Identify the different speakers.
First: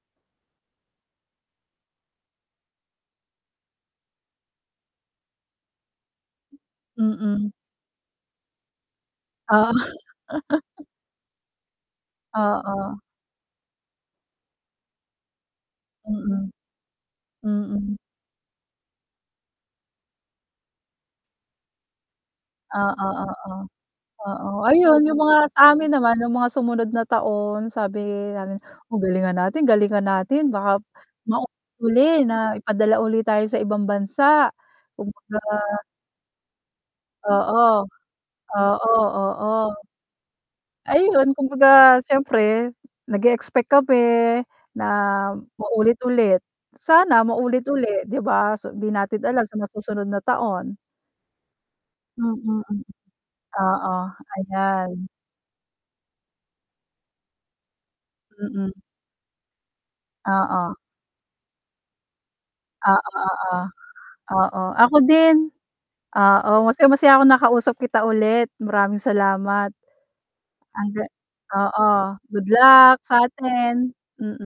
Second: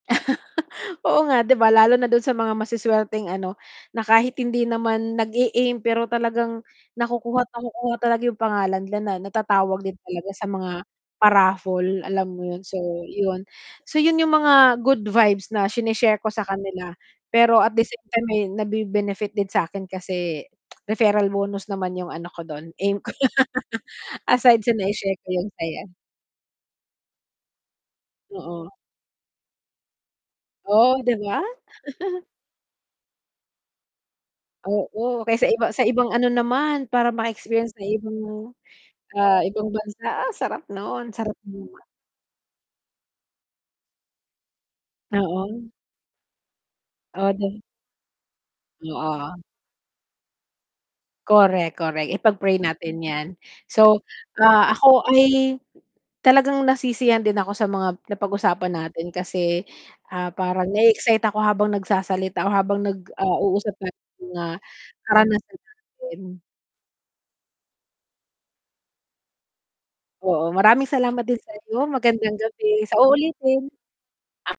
Speaker 1: Oo nga di ba lalo na dun sa mga masuswerteng ano, na kahit hindi naman nag-e-aim pero talagang nakukuha't
Speaker 2: Mm.
Speaker 1: nakukuha talaga yung pangalan nila
Speaker 2: Oo.
Speaker 1: natatawag din talaga sa mga pa-raffle alam mo yun, so
Speaker 2: Oo.
Speaker 1: yun, so yun yung mga good vibes na sine-share ko sa
Speaker 2: Mm.
Speaker 1: kanila pero at the
Speaker 2: Mm.
Speaker 1: same time eh, nabe-benefit din sa'kin kasi referral bonus naman yung ano ko dun, aim
Speaker 2: Oo,
Speaker 1: ko yun.
Speaker 2: oo. Oo,
Speaker 1: Aside sa
Speaker 2: ayun
Speaker 1: nai-share
Speaker 2: yung
Speaker 1: ko
Speaker 2: mga
Speaker 1: yung
Speaker 2: sa
Speaker 1: saya.
Speaker 2: amin naman yung mga sumunod na taon sabi namin,
Speaker 1: Oo.
Speaker 2: o, galingan natin galingan natin baka
Speaker 1: Oh, di ba?
Speaker 2: maulit uli na ipadala uli tayo sa ibang bansa. Kung
Speaker 1: Oo, kaya
Speaker 2: baga
Speaker 1: sa iba sa ibang ano naman para
Speaker 2: Oo,
Speaker 1: maka-experience sa ibang,
Speaker 2: oo,
Speaker 1: ah,
Speaker 2: oo.
Speaker 1: ibang bansa, ah, sarap nun,
Speaker 2: Ayun,
Speaker 1: sarap
Speaker 2: kung
Speaker 1: buhay.
Speaker 2: baga syempre nag-e-expect kami na
Speaker 1: Oo.
Speaker 2: maulit ulit. Sana
Speaker 1: O, de
Speaker 2: maulit ulit di ba, so di natin
Speaker 1: oo.
Speaker 2: alam sa mga susunod na taon.
Speaker 1: Correct, correct. Ipag-pray
Speaker 2: Mm.
Speaker 1: natin yan,
Speaker 2: Oo,
Speaker 1: so, ah, ako
Speaker 2: ayan.
Speaker 1: ay talagang nasisiyahan din ako sa mga
Speaker 2: Mm.
Speaker 1: napag-usapan natin kasi, ah, parang
Speaker 2: Oo.
Speaker 1: na-e-excite ako habang nagsasalita o habang nag,
Speaker 2: Oo,
Speaker 1: ah,
Speaker 2: oo.
Speaker 1: uusap tayo ng mga
Speaker 2: Oo, ako din,
Speaker 1: karanasan natin.
Speaker 2: oo, masayang-masaya ako nakausap kita ulit, maraming salamat
Speaker 1: Oo, maraming
Speaker 2: ang ga
Speaker 1: salamat din
Speaker 2: oo,
Speaker 1: sa'yo magandang
Speaker 2: good
Speaker 1: gabi
Speaker 2: luck
Speaker 1: sa uulitin.
Speaker 2: sa'tin, mm.
Speaker 1: Ah